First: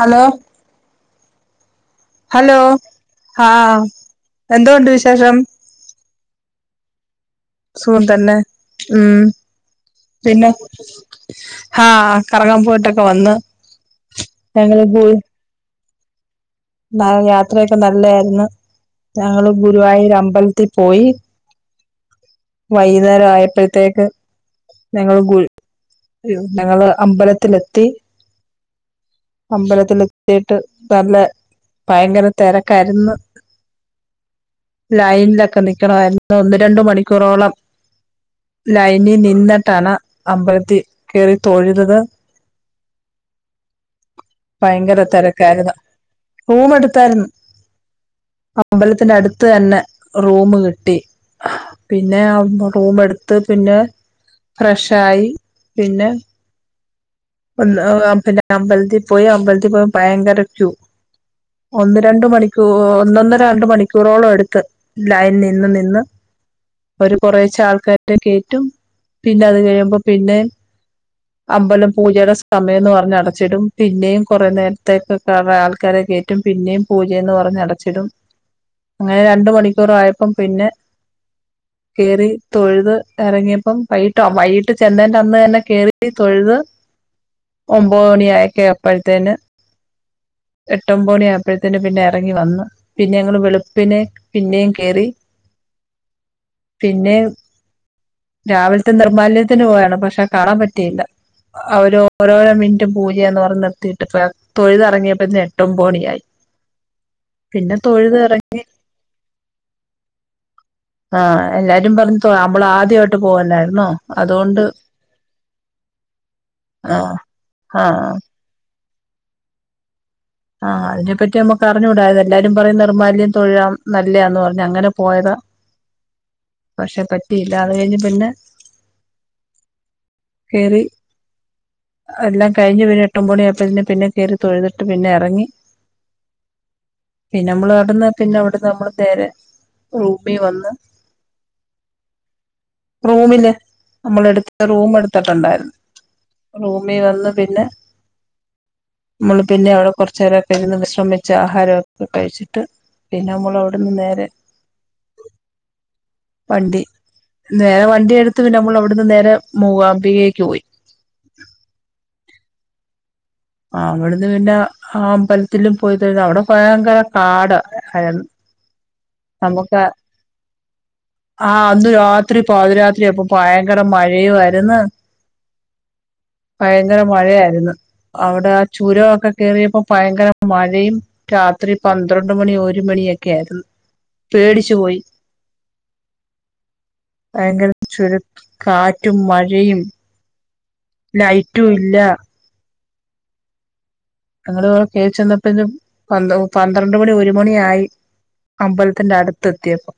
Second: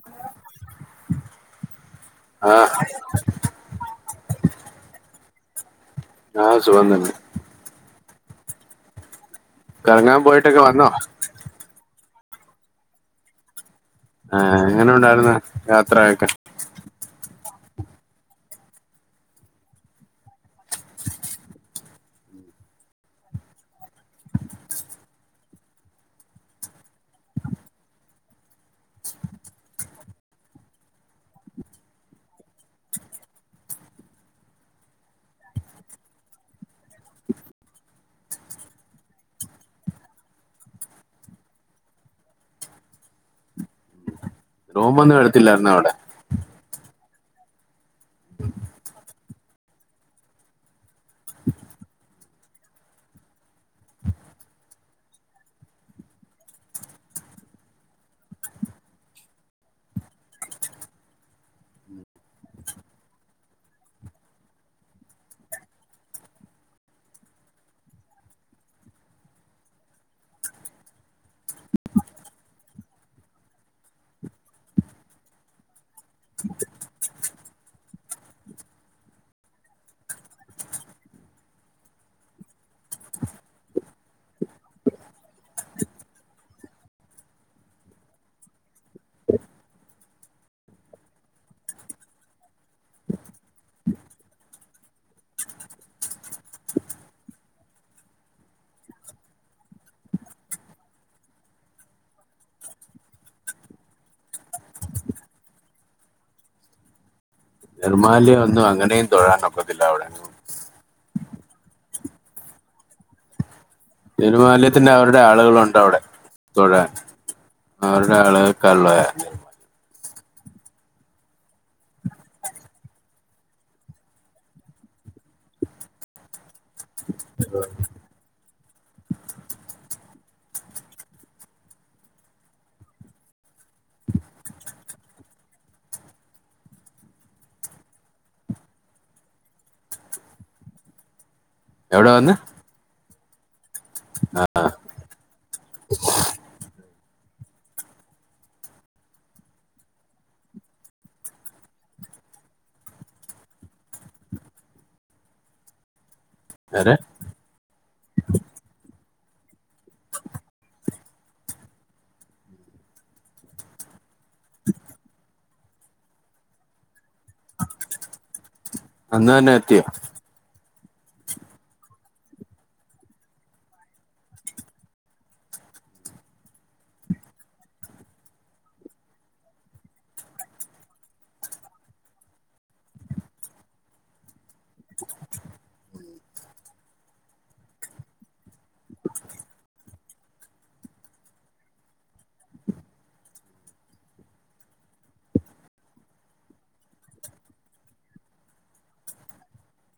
Hello hello ആഹ് ആഹ എന്തോണ്ട് വിശേഷം ആഹ് സുഖം തന്നെ സുഖം തന്നെ ഉം കറങ്ങാൻ പിന്നെ പോയിട്ടൊക്കെ വന്നോ ഹാ കറങ്ങാൻ പോയിട്ടൊക്കെ വന്ന് ആഹ് ഞങ്ങള് എങ്ങനെ ഗു ഉണ്ടായിരുന്നു യാത്രയൊക്കെ [unintelligible] യാത്രയൊക്കെ നല്ലയാരുന്നു ഞങ്ങള് ഗുരുവായൂർ അമ്പലത്തി പോയി വൈകുന്നേരം ആയപ്പഴത്തേക്ക് ഞങ്ങള് ഗുൽ അയ്യോ ഞങ്ങള് അമ്പലത്തിലെത്തി അമ്പലത്തിലത്തീട്ട് നല്ല ഭയങ്കര തെരക്കായിര്ന്ന് ലൈനിലൊക്കെ നിക്കണമായിരുന്നു ഒന്ന് രണ്ട് മണിക്കൂറോളം ലൈനീ നിന്നിട്ടാണ് അമ്പലത്തി കേറി തൊഴുതത് ഭയങ്കര റൂമൊന്നും എടുത്തില്ലായിരുന്നു തെരക്കായിരുന്ന് അവിടെ റൂമ് എടുത്തായിരുന്ന് അമ്പലത്തിന്റെ അടുത്ത് തന്നെ റൂമ് കിട്ടി പിന്നെ റൂമ് എട് ത്ത് പിന്നെ ഫ്രഷായി പിന്നെ ഒന്ന് പിന്നെ അമ്പലത്തി പോയി അമ്പലത്തി പോയ ഭയങ്കര ചൂ ഒന്ന് രണ്ട് മണിക്കൂർ ഒന്നൊന്നര രണ്ട് മണിക്കൂറോളം എടുത്ത് ലൈനി നിന്ന് നിന്ന് അവര് കൊറേഷെ ആൾക്കാരറ്റെ കേറ്റും പിന്നെ അത് കഴിയുമ്പോ പിന്നെ അമ്പലം പൂജയുടെ സമയംന്ന് പറഞ്ഞ് അടച്ചിടും പിന്നെയും കൊറെ നേരത്തേക്കൊക്കെ ആൾക്കാരെ റ്റും പിന്നെയും പൂജയന്ന് പറഞ്ഞ് അടച്ചിടും അങ്ങനെ രണ്ട് മണിക്കൂറ് ആയപ്പം പിന്നെ [inaudible] കേറി തൊഴ്ത് എറങ്ങിയപ്പം വൈകിട്ടോ വൈകിട്ട് ചെന്നേൻ്റെ അന്ന് തന്നെ കേറി തൊഴുത് ഒമ്പത് മണി ആയിക്ക അപ്പഴത്തേന് എട്ടൊമ്പ മണിയായപ്പഴത്തേന് പിന്നെ എറങ്ങി വന്ന് പിന്നെ ഞങ്ങള് വെളുപ്പിനെ പിന്നെയും കേറി [inaudible] പിന്നേം രാവിലത്തെ നിർമ്മാല്യത്തിന് പോയാണ് പക്ഷെ കാണാൻ പറ്റിയില്ല അവരോരോ മിനിറ്റും പൂജയാന്ന് പറഞ്ഞ് നിർത്തിട്ട് [unintelligible] തൊഴുത് എറങ്ങിയപ്പത്തിന് എട്ട് ഒമ്പത് മണിയായി പിന്നെ തൊഴുത് ഇറങ്ങി നിർമാല്യം ഒന്നും അങ്ങനെയും തൊഴൻ ഒക്കത്തില്ല അവടെ ആഹ് എല്ലാരും പറഞ് തൊ നമ്മള് ആദ്യായിട്ട് പോവല്ലാരുന്നോ നീരുമാല്യത്തിന് അവരുടെ ആളുകളുണ്ട് അവടെ തൊഴാൻ ആ ആ അവരുടെ ആള് ക്കൾ വേ ആഹ് അതിനെ പറ്റി നമ്മക്ക് അറിഞ്ഞൂട എല്ലാരും പറയും നിർമ്മാല്യം തൊഴാം നല്ലയാന്ന് പറഞ്ഞ് അങ്ങനെ പോയതാ പക്ഷെ പറ്റിയില്ല അത് കഴിഞ്ഞ് പിന്നെ കേറി എല്ലാം കഴിഞ്ഞ് പിന്നെ എട്ട് ഒമ്പണി ആയപ്പത്തിന് പിന്നെ കേറി തൊഴുതിട്ട് പിന്നെ എറങ്ങി പിന്നെ നമ്മള് അവിട്ന്ന് പിന്നെ അവിടുന്ന് നമ്മള് നേരെ റൂമി വന്ന് എവടെ വന്ന് റൂമില് നമ്മൾ എടുത്ത റൂമ് എടുത്തിട്ടുണ്ടായിരുന്നു റൂമി വന്ന് പിന്നെ നമ്മള് പിന്നെ അവടെ കൊറച്ചേരൊക്കെ ഇരുന്ന് വിശ്രമിച്ച് ആഹാരവൊക്കെ കഴിച്ചിട്ട് പിന്നെ നമ്മള് അവടുന്ന് നേരെ വണ്ടി അരെ നേരെ വണ്ടി എടുത്ത് നമ്മള് അവിടുന്ന് നേരെ മൂകാംമ്പികേക്ക് പോയി അവിടെന്ന് പിന്നെ ആ അമ്പലത്തിലും പോയി തോഴ്ത് അവടെ ഭയങ്കര പാട അയൻ അന്ന് തന്നെ നമുക്ക് എത്തിയോ ആഹ് അന്ന് രാത്രി പതിരാത്രി അപ്പൊ ഭയങ്കര മഴയു ആര്ന്ന് ഭയങ്കര മഴയാരുന്നു അവടെ ചുരവൊക്കെ കേയറിയപ്പോ ഭയങ്കര മഴയും രാത്രി പന്ത്രണ്ട് മണി ഒരു മണിയൊക്കെ ആരുന്നു പേടിച്ചു പോയി ഭയങ്കര ചുരു കാറ്റും മഴയും ലൈറ്റുല്ല ഞങ്ങള് കേറി ചെന്നപ്പോനും പന്ത് പന്ത്രണ്ട് മണി ഒര് മണിയായി. അമ്പൽത്തിന്റെ അടുത്തെത്തിയപ്പൊ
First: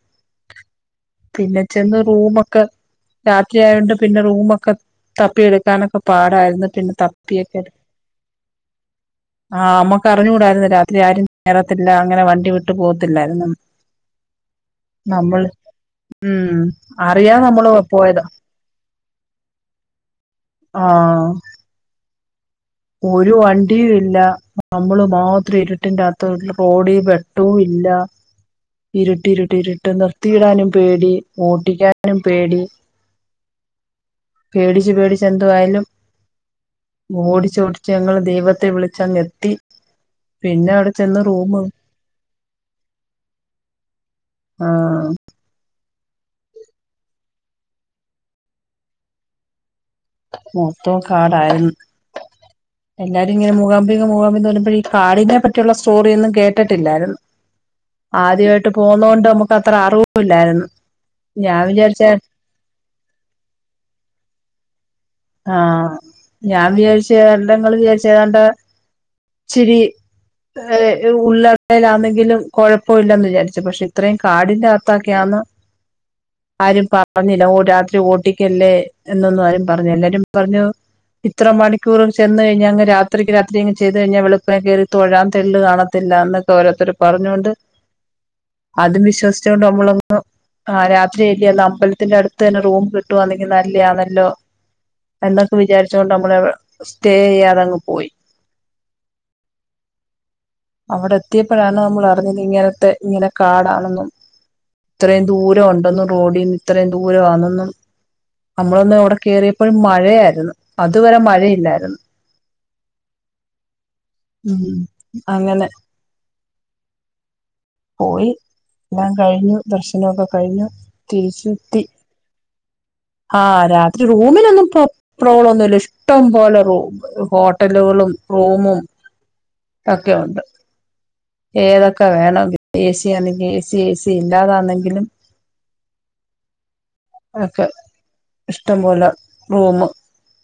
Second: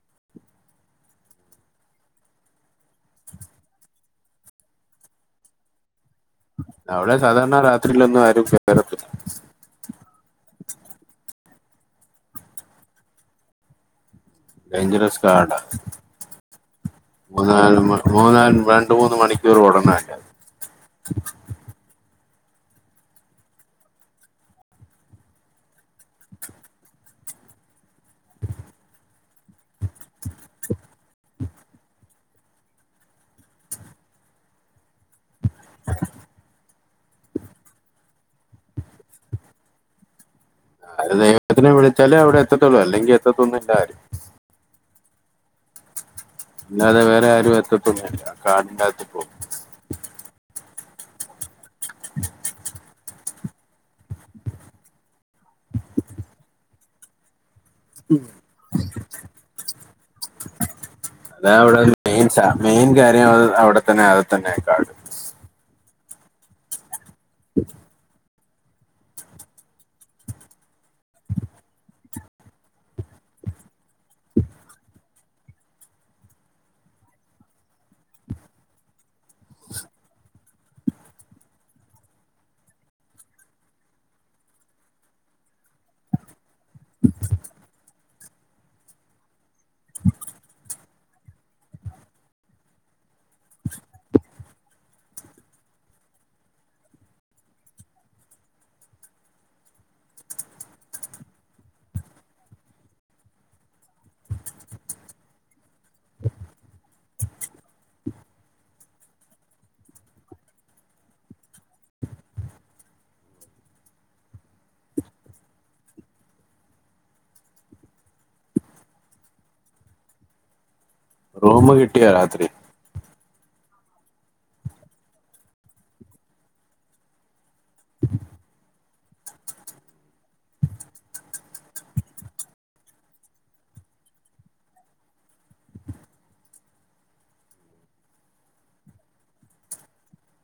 പിന്നെ ചെന്ന് റൂമൊക്കെ രാത്രിയായൊണ്ട് പിന്നെ റൂമൊക്കെ തപ്പിയെടുക്കാനൊക്കെ പാടായ് അവിടെ സാധാരണ രാത്രിയിലൊന്നും ആരും [unintelligible] ആഹ് അമ്മക്ക് അറിഞ്ഞുകൂടായിരുന്നു രാത്രി ആരും കേറത്തില്ല അങ്ങനെ വണ്ടി വിട്ട് പോത്തില്ലായിരുന്നെന്ന് ഡെയ്ഞ്ചറസ് കാടാ ഉം അറിയാതെ നമ്മള് മൂന്നാല് പോയതാ മൂന്നാല് രണ്ട് മൂന്ന് മണിക്കൂർ ഓടണലേ ആഹ് ഒരു വണ്ടിയും ഇല്ല. നമ്മള് മാത്രം ഇരുട്ടിന്റെ അകത്ത് റോഡീ വെട്ടവും ഇല്ല ഇരുട്ട് ഇരുട്ട് ഇരുട്ട് നിർത്തിയിടാനും പേടി ഓട്ടിക്കാനും പേടി. പേടിച്ച് പേടിച്ച് എന്തുവായാലും ഓടി ച്ചോടിച്ച് ഞങ്ങള് ദൈവത്തെ വിളിച്ചങ്ങെത്തി. പിന്നെ അവിടെ അത് ചെന്ന് റൂമ് ദൈവത്തിനെ വിളിച്ചാലേ അവിടെ എത്തത്തുള്ളൂ അല്ലെങ്കി എത്തൊത്തൊന്നുല്ലാരും. ആഹ് അല്ലാതെ വേറെ ആരും എത്തത്തൊന്നില്ല. കാട്ട്ന്റെത്തിപ്പൊ. മൊത്തോ കാടായിരുന്നു. എല്ലാരും ഇങ്ങനെ മൂകാമ്പിക മൂകാമ്പിന്നർഞ്ഞപ്പെഴേ ഈ കാടിനെ പറ്റിയുള്ള സ്റ്റോറിയൊന്നും കേട്ടട്ടില്ലായ്രുന്നു. ആദ്യവായിട്ട് പോകുന്നോണ്ട് നമുക്ക് അത്ര അറിവുല്ലായ്രുന്നു. ഞാൻ വിചാരിച്ചെ മെയ്ൻ കാര്യം അത് അവിടെത്തന്നെ അത് തന്നെ കാ ആഹ് ഞാൻ വിചാര്ച്ച എന്തങ്ങള് വിചാര്ച്ച ഏതാണ്ട് ഇച്ചിരി ഉള്ള [unintelligible] ണെങ്കിലും കൊഴപ്പമില്ലന്ന് വിചാര്ച്ചു. പശേ ഇത്രയും കാടിന്റെ അത്തൊക്കെയാന്ന് ആരും പറഞ്ഞില്ല രാത്രി ഓട്ടിക്കല്ലേ എന്നൊന്നും ആരും പറഞ്ഞില്ല. [unintelligible] ഇത്ര മണിക്കൂർ ചെന്ന് കഴിഞ്ഞാ അങ്ങ് രാത്രിക്ക് രാത്രിയങ്ങ് ചെയ്ത് കഴിഞ്ഞാ വെളുപ്പിനെ കേറി തൊഴാൻ തെള്ള് കാണത്തില്ല എന്ന ഓരോരുത്തര് പറഞ്ഞോണ്ട് അതും വിശ്വസിച്ചോണ്ട് നമ്മളന്ന് ആഹ് രാത്രിയല്ലേ അമ്പൽത്തിന്റെ അടുത്ത് തന്നെ റൂം കിട്ടുവാന്നെങ്കി നല്ലയാന്നല്ലോ. എന്നൊക്കെ വിചാരിച്ചോണ്ട് നമ്മള് സ്റ്റേയ്യാതെങ്ങ് പോയി. അവിടെ എത്തിപ്പോഴാണ് നമ്മള് അറിഞ്ഞത് ഇങ്ങനത്തെ ഇങ്ങനെ കാടാണെന്നും ഇത്രയും ദൂരം ഒണ്ടന്നും റോഡിന്ന് ഇത്രയും ദൂരവാന്നെന്നും നമ്മളൊന്ന് അവ്ടെ കേറിയപ്പഴും മഴയായ്രുന്ന്. അതുവരെ മഴയില്ലായിര്ന്നു. ഉം അങ്ങനെ പോയി ല്ലാം കഴിഞ്ഞു ദർശനൊക്കെ കഴിഞ്ഞു റൂം തിരിച്ചെത്തി. കിട്ടിയോ രാത്രി ആഹ് രാത്രി റൂമിനൊന്നും പ്രോ പ്രോബ്ളം ഒന്നുല്ല ഇഷ്ടം പോലെ റൂം ഹോ ട്ടലുകളും റൂമും ഒക്കെ ഉണ്ട്. ഏതൊക്കെ വേണങ്കി ഏ സി ആന്നെങ്കി ഏ സി ഏ സി ഇല്ലാതാന്നെങ്കിലും ഓക്കെ ഇഷ്ടം പോലെ റൂമ്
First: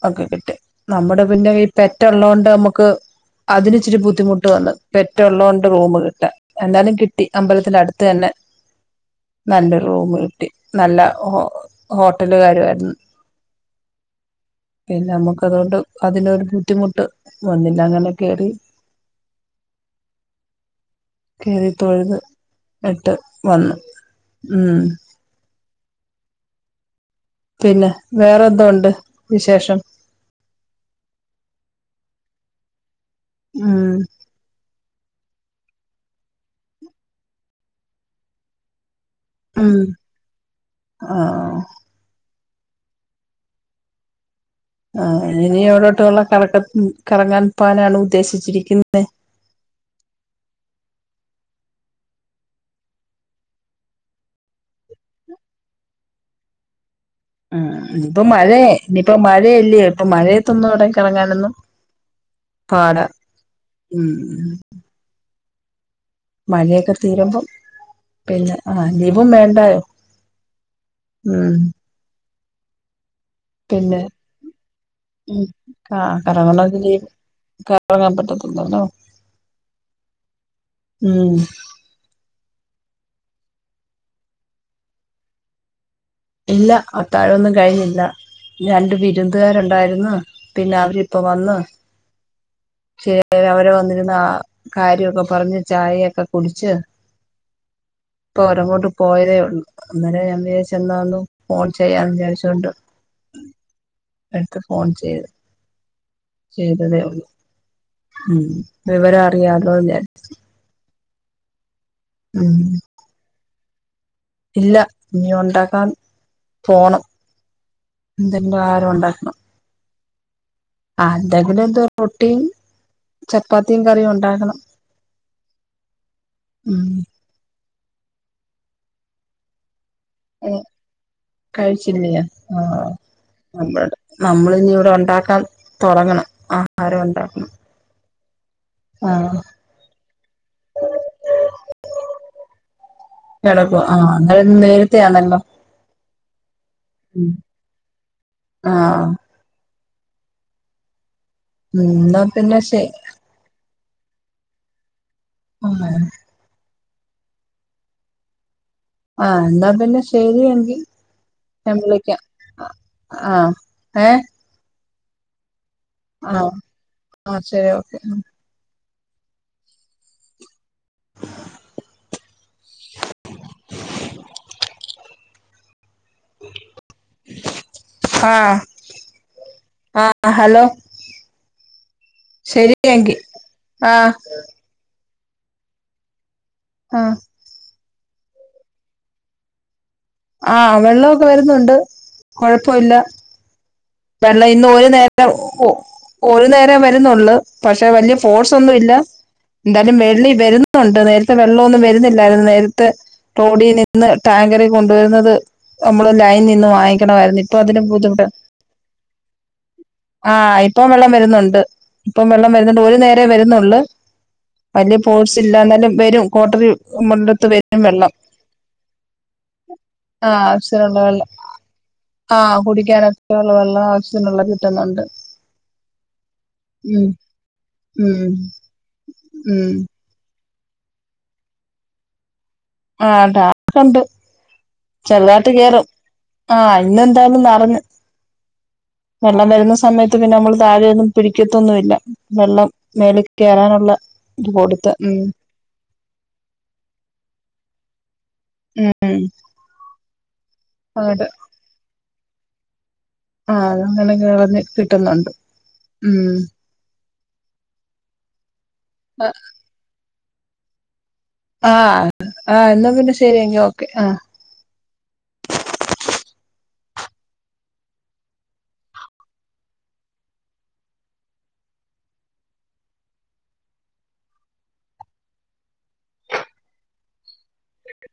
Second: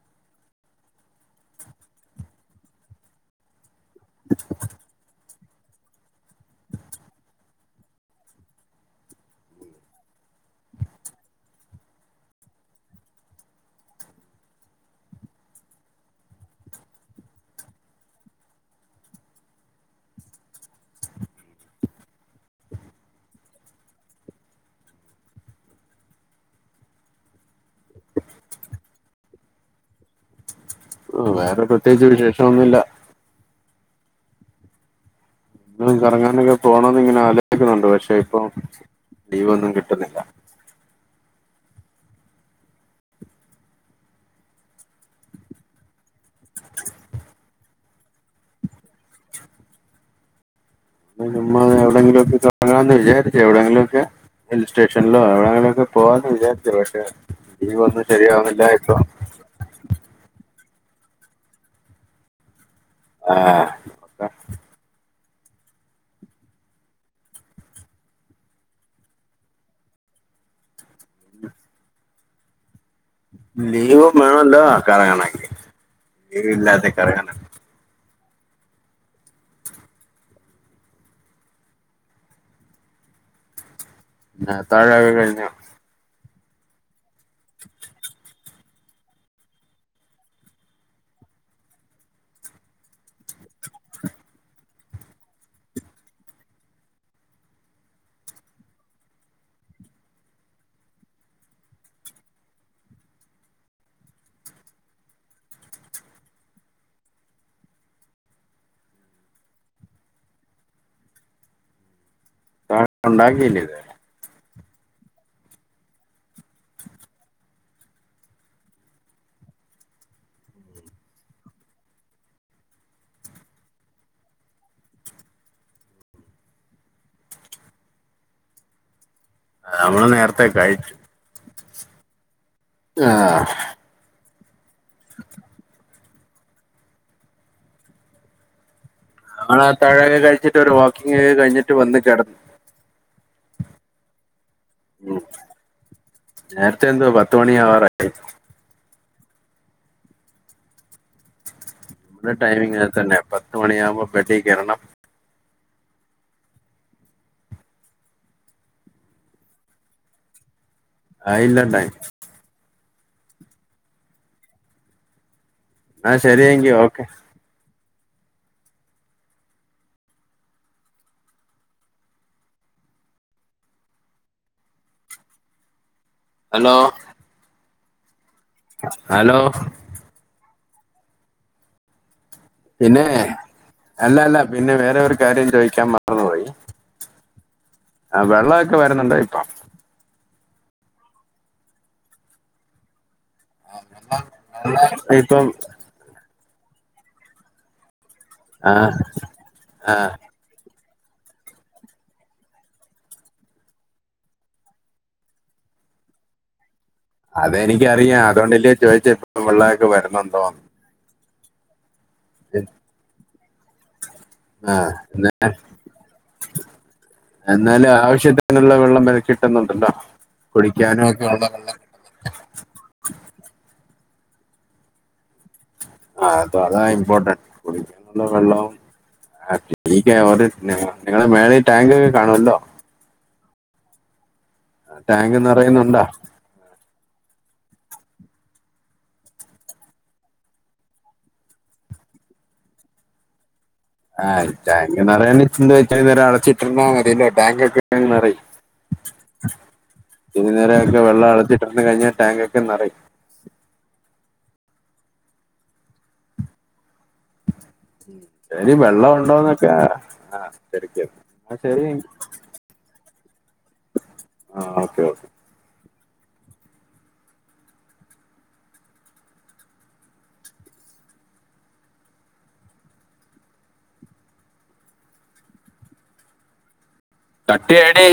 ഒക്കെ കിട്ടി നമ്മുടെ പിന്നെ ഈ പെറ്റള്ളോണ്ട് നമുക്ക് അതിന് ഇച്ചിരി ബുദ്ധിമുട്ട് വന്ന് പെറ്റള്ളോണ്ട് റൂമ് കിട്ടാൻ എന്തായാലും കിട്ടി അമ്പലത്തിന്റെ അടുത്ത് തന്നെ നല്ല റൂം കിട്ടി നല്ല ഹോ ഹോട്ടലുക്കാരും ആയ്രുന്നു പിന്നെ അമ്മുക്ക് അതുകൊണ്ട് അതിനൊരു ബുദ്ധിമുട്ട് വന്നില്ല. അങ്ങനെ കേറി. [inaudible] കേറി തൊഴുത് ഇട്ട് വന്ന് ഉം പിന്നെ വേറെന്തോ ഉണ്ട് വിശേഷം? വേറെ പ്രത്യേകിച്ച് വിശേഷംന്നുല്ല. ഉം [unintelligible] കറങ്ങാനൊക്കെ പോണംന്ന് ഇങ്ങനെ ആലോചിക്കുന്നുണ്ട് പക്ഷെ ഇപ്പൊ ലീവൊന്നും ഉം കിട്ടുന്നില്ല. ആഹ് ആ ഇവടോട്ടുള്ള കറക്ക കറങ്ങാൻ പോവാനാണ് ഉദ്ദേശിച്ചിരിക്കുന്നെ നമ്മൾ എവിടെങ്കിലും ഒക്കെ കറങ്ങാമെന്നാ വിചാരിച്ചേ എവിടെയെങ്കിലും ഒക്കെ ഹിൽ സ്റ്റേഷനിലോ എ വിടെങ്കി ലൊക്കെ പോവാന്ന് വിചാരിച്ച് പക്ഷേ ഉ ഇപ്പ മഴയ ഇനിയിപ്പ മഴല്ല്യോ ഇപ്പ മഴ ന്നട കിണങ്ങാനൊന്നും പാട [unintelligible] ആഹ ഉം മഴയൊക്കെ തീരുമ്പൊ പിന്നെ ആ ലീവും വേണ്ടായൊ ഉം പിന്നെ ലീവും വേണമല്ലോ കറങ്ങണമെങ്കിൽ ലീവ് ഇല്ലാതെ കറങ്ങണോങ്കിനി കറങ്ങണം ഉറങ്ങാൻ പറ്റത്തില്ലല്ലോ ഉം താഴ വ [unintelligible] ഇല്ല അത്താഴൊന്നും കഴിഞ്ഞില്ല രണ്ട് ബിരുന്തുകാരുണ്ടാരുന്നു പിന്നെ അവരിപ്പൊ വന്ന് ശ അ അവരെ വന്നിരുന്ന ആ കാര്യക്കെ പറഞ്ഞ് ചായയൊക്കെ കുടിച്ച് ഇപ്പൊ ഓരങ്ങോട്ട് പോയതേ ഉള്ളൂ അന്നേരെ ഞാൻ വിചാരിച്ചു എന്നാഒന്ന് ഫോൺ ചെയ്യാന്ന് വിചാരിച്ചോണ്ട് എടുത്ത് ഫോൺ ചെയ്ത് ചെയ്തതേ ഉള്ള് ഉ വിവരം അറിയാല്ലോന്ന് വിചാരിച്ച് ഉം ഉണ്ടാക്കിയില്ല ല്ലെ ഇല്ല ഇനീ ഒണ്ടാക്കാൻ പോണം എന്തെങ്കിലും ആഹാരം ഉണ്ടാക്കണം ആ എന്തെങ്കിലും എന്തോ റൊ ട്ടിയും ചപ്പാത്തിയും കറിയും ഉണ്ടാക്കണം ഉ അ നമ്മള് നേരത്തെ കഴിച്ചു കഴിച്ചില്ല്യ ആഹ ആഹ് നമ്മളിനി ഇവിടെ ഉണ്ടാക്കാൻ തൊ ടങ്ങണം ആഹാരം ഉണ്ടാക്കണം ആഹ് ആള ആ ത്താഴൊക്കെ കഴിച്ചിട്ട് ഒരു വാക്കിംഗ് ഒക്കെ കഴിഞ്ഞിട്ട് വന്ന് കെട കിടക്കുവാ ആഹ് ഇങ്ങളിന്ന് ഉം. നേരത്തെയാണല്ലോ നേരത്തെ എന്തൊ പത്ത് മണി അവാറായി ആഹ എന്നാ നമ്മളെ ടൈം പിന്നെ ശെ ഇങ്ങനെ തന്നെയ പത്ത് മണിയാകുമ്പൊ ബെഡിൽ കേറണം ആഹ [unintelligible] ആഹ എന്നാ പിന്നെ ശരിയങ്കി ആയില്ല ഞാ ൻ ടൈം വിളിക്കാം ആഹ ഏ ആഹ ശരിയങ്കി ഓക്കെ ആ ശരി ഓക്കെ ഹലോ ആഹ് ഹലോ ആ ഹലോ ശരി പിന്നെ എങ്കി ആ അല്ല അല്ല പിന്നെ വേറെ ഒരു കാര്യം ചോദിക്കാൻ മറന്നു ആഹ ആ വെള്ളവൊക്കെ വരുന്നുണ്ട ഇപ്പം ആഹ വെള്ളവൊക്കെ വരുന്നുണ്ട് കൊഴപ്പല്ല വെള്ളം ഇന്ന് ഒരു നേരം ഇപ്പം പോ ഒരു നേരെ വരുന്നൊള്ള് പക്ഷെ വലിയ ഫോഴ്സ് ആ ഒന്നുമില്ല ആ എന്തായാലും വെള്ളി വരുന്ന ണ്ട് നേരത്തെ വെള്ളമൊന്നും വരുന്നില്ലാരുന്നു നേരത്തെ ടോഡിൽ നിന്ന് ടാങ്കറിൽ കൊണ്ടുവരുന്നത് നമ്മള് ലൈൻ നിന്ന് വാങ്ങി അതെനിക്കറിയാം അതൊ ണ്ടല്ലേ ചോദിച്ചപ്പം വെള്ളോക്കെ വരുന്നു ആഹ് ണ്ടോന്ന് ഇപ്പം വെള്ളം വരുന്നുണ്ട് ഇപ്പം വെള്ളം വരുന്നുണ്ട് ഒരു നേര വരുന്നുള്ളു ആ വല്യയ എന്നാ- പോഴ്സ് ഇല്ലാ എന്നാലും വരും കോട്ടറി മുണ്ടത്ത് വരും വെള്ളം വരുന്നുണ്ടല്ലോ ആഹ് അവശ്യത്തിനുള്ള വെള്ളം ആഹ് കുടിക്കാനൊക്കെ ഉള്ള വെള്ളം ആവശ്യത്തിനുള്ള കിട്ടുന്നുണ്ട് ആ അത അതാ ഉം ഇമ്പോർട്ടന് കുടിക്കാനുള്ള ഉം വെള്ളവും ആ [unintelligible] ഉം [unintelligible] നിങ്ങള മേളെ ടാങ്ക് ഒക്കെ കാണുമല്ലോ ആഹ് ഡാങ്ക്ണ്ട് ആ, ടാങ്ക് ചെറുതായിട്ട് കേറും നിറയുന്നുണ്ടോ ആഹ് ഇന്ന എന്തായും നറഞ്ഞ് വെള്ളം വരുന്ന സമയത്ത് പിന്നെ നമ്മള് താഴെയൊന്നും പിടിക്കത്തൊന്നുമില്ല വെള്ളം മേല് കയറാനുള്ള ആഹ്ടാങ്ക് നിറയണ ന്ത വെച്ച നേരം അടച്ചിട്ടിന്ന അറല്ലേ ടാക് ഒക്കെ ഇപ്പ നിറയും ഉം തിരിനര ഒക്കെ അതെ വെള്ളം അച്ചത്തിട്ട് വന്ന് കഴിഞ്ഞാൽ ടാങ്ക് ഒക്കെ നിറയും ആഹ് അ അങ്ങനൊക്കെളഞ്ഞ കിട്ടുന്നുണ്ട് ഉം എടി വെള്ളം ഉണ്ടോന്നൊക്കെ ആ ശെരിക്കും ആഹ് ആ എന്നാ പിന്നെ ശരിയങ്കി ഓക്കെ ആഹ് ആ ഓക്കെ ഓക്കെ കട്ട്ചെയ്യടി